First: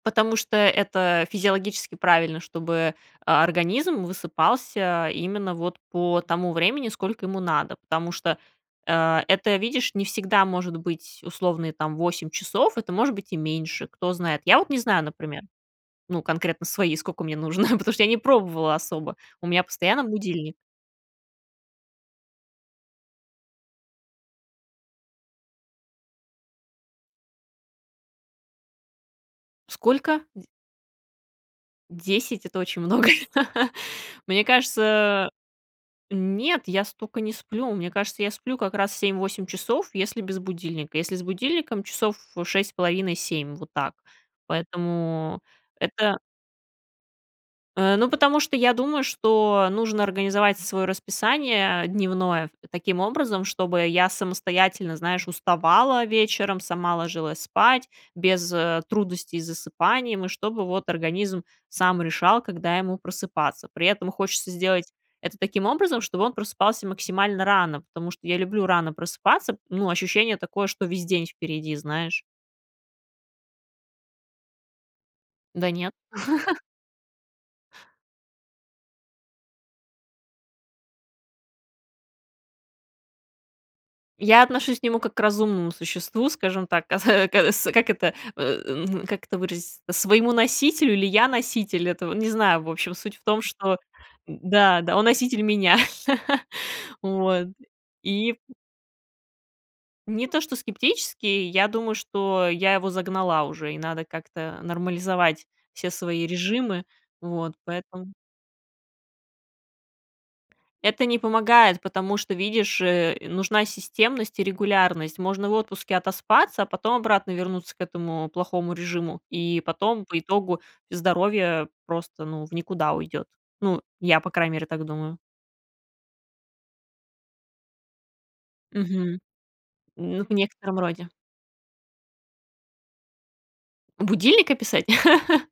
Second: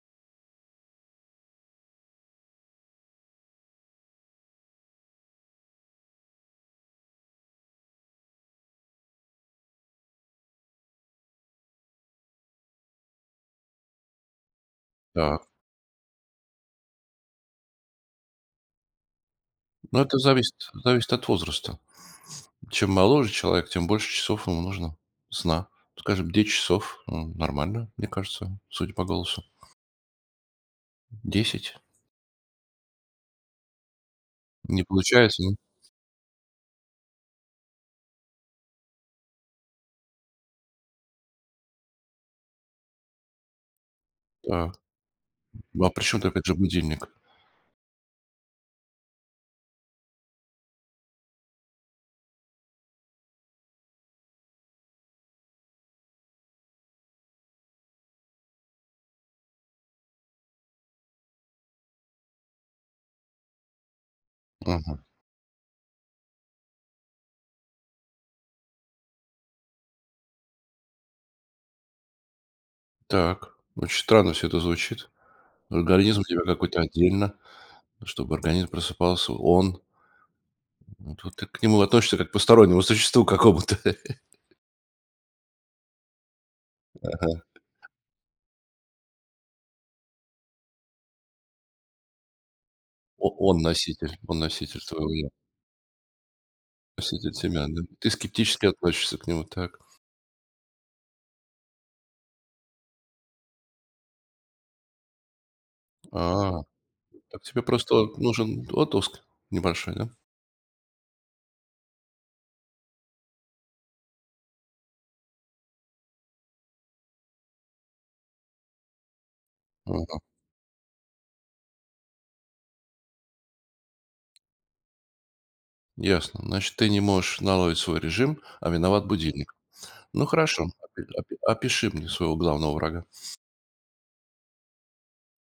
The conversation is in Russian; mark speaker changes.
Speaker 1: Потому что это физиологически правильно, чтобы, а, организм высыпался именно вот по тому времени, сколько ему надо, потому что, э, это, видишь, не всегда может быть условные там 8 часов, это может быть и меньше, кто знает. Я вот не знаю, например,
Speaker 2: Так.
Speaker 1: ну, конкретно свои, сколько мне нужно, потому что я не пробовала особо, у меня
Speaker 2: Ну,
Speaker 1: постоянно
Speaker 2: это
Speaker 1: будильник
Speaker 2: зависит зависит от возраста. Чем моложе человек, тем больше часов ему нужно сна. Скажем, 10 часов ну нормально, мне кажется, судя по голосу.
Speaker 1: Сколько? Дь
Speaker 2: 10.
Speaker 1: 10 это очень много. Мне
Speaker 2: Не
Speaker 1: кажется
Speaker 2: получается, н
Speaker 1: нет, я столько не сплю. Мне кажется, я сплю как раз 7-8 часов, если без будильника. Если с будильником часов 6,5, 7. Вот так.
Speaker 2: Так.
Speaker 1: Поэтому
Speaker 2: Ну а
Speaker 1: это
Speaker 2: причем опять же будильник?
Speaker 1: Э, ну, потому что я думаю, что нужно организовать своё расписание дневное таким образом, чтобы я самостоятельно, знаешь, уставала вечером, сама ложилась спать без, э, трудностей с засыпанием, и чтобы вот организм сам решал, когда ему просыпаться. При этом хочется сделать
Speaker 2: Мгм.
Speaker 1: это таким образом, чтобы он просыпался максимально рано, потому что я люблю рано просыпаться. Ну, ощущение такое, что весь день впереди, знаешь.
Speaker 2: Так, очень странно всё это звучит.
Speaker 1: Да нет.
Speaker 2: Организм у тебя какой-то отдельно, чтобы организм просыпался, он Но тут ты к нему относишься как к постороннему существу какому-то.
Speaker 1: Я отношусь к нему как к разумному существу, скажем так, каса
Speaker 2: Ага.
Speaker 1: кас как это, э, ну как это выразиться, своему носителю или я носитель, этого не знаю. В общем, суть в
Speaker 2: О
Speaker 1: том,
Speaker 2: он
Speaker 1: что
Speaker 2: носитель, он носитель
Speaker 1: да, да, он
Speaker 2: твоего я.
Speaker 1: носитель меня
Speaker 2: Носитель
Speaker 1: вот,
Speaker 2: семян, да? Ты
Speaker 1: и
Speaker 2: скептически относишься к нему так.
Speaker 1: Не то, что скептически, я думаю, что я его загнала уже и надо как-то нормализовать все свои
Speaker 2: А.
Speaker 1: режимы
Speaker 2: Так
Speaker 1: вот
Speaker 2: тебе просто
Speaker 1: поэтому
Speaker 2: вот нужен отпуск небольшой, да?
Speaker 1: Это не помогает, потому что, видишь, э, нужна системность и регулярность. Можно в отпуске отоспаться, а потом обратно вернуться к этому плохому режиму, и потом по
Speaker 2: Ага.
Speaker 1: итогу здоровье просто ну в никуда уйдёт. Ну, я по крайней мере так думаю.
Speaker 2: Ясно. Значит, ты не можешь наладить свой режим, а виноват
Speaker 1: Мгм,
Speaker 2: будильник. Ну,
Speaker 1: м,
Speaker 2: хорошо,
Speaker 1: некотором
Speaker 2: опи
Speaker 1: роде.
Speaker 2: опи опиши мне своего главного врага.
Speaker 1: Будильник описать?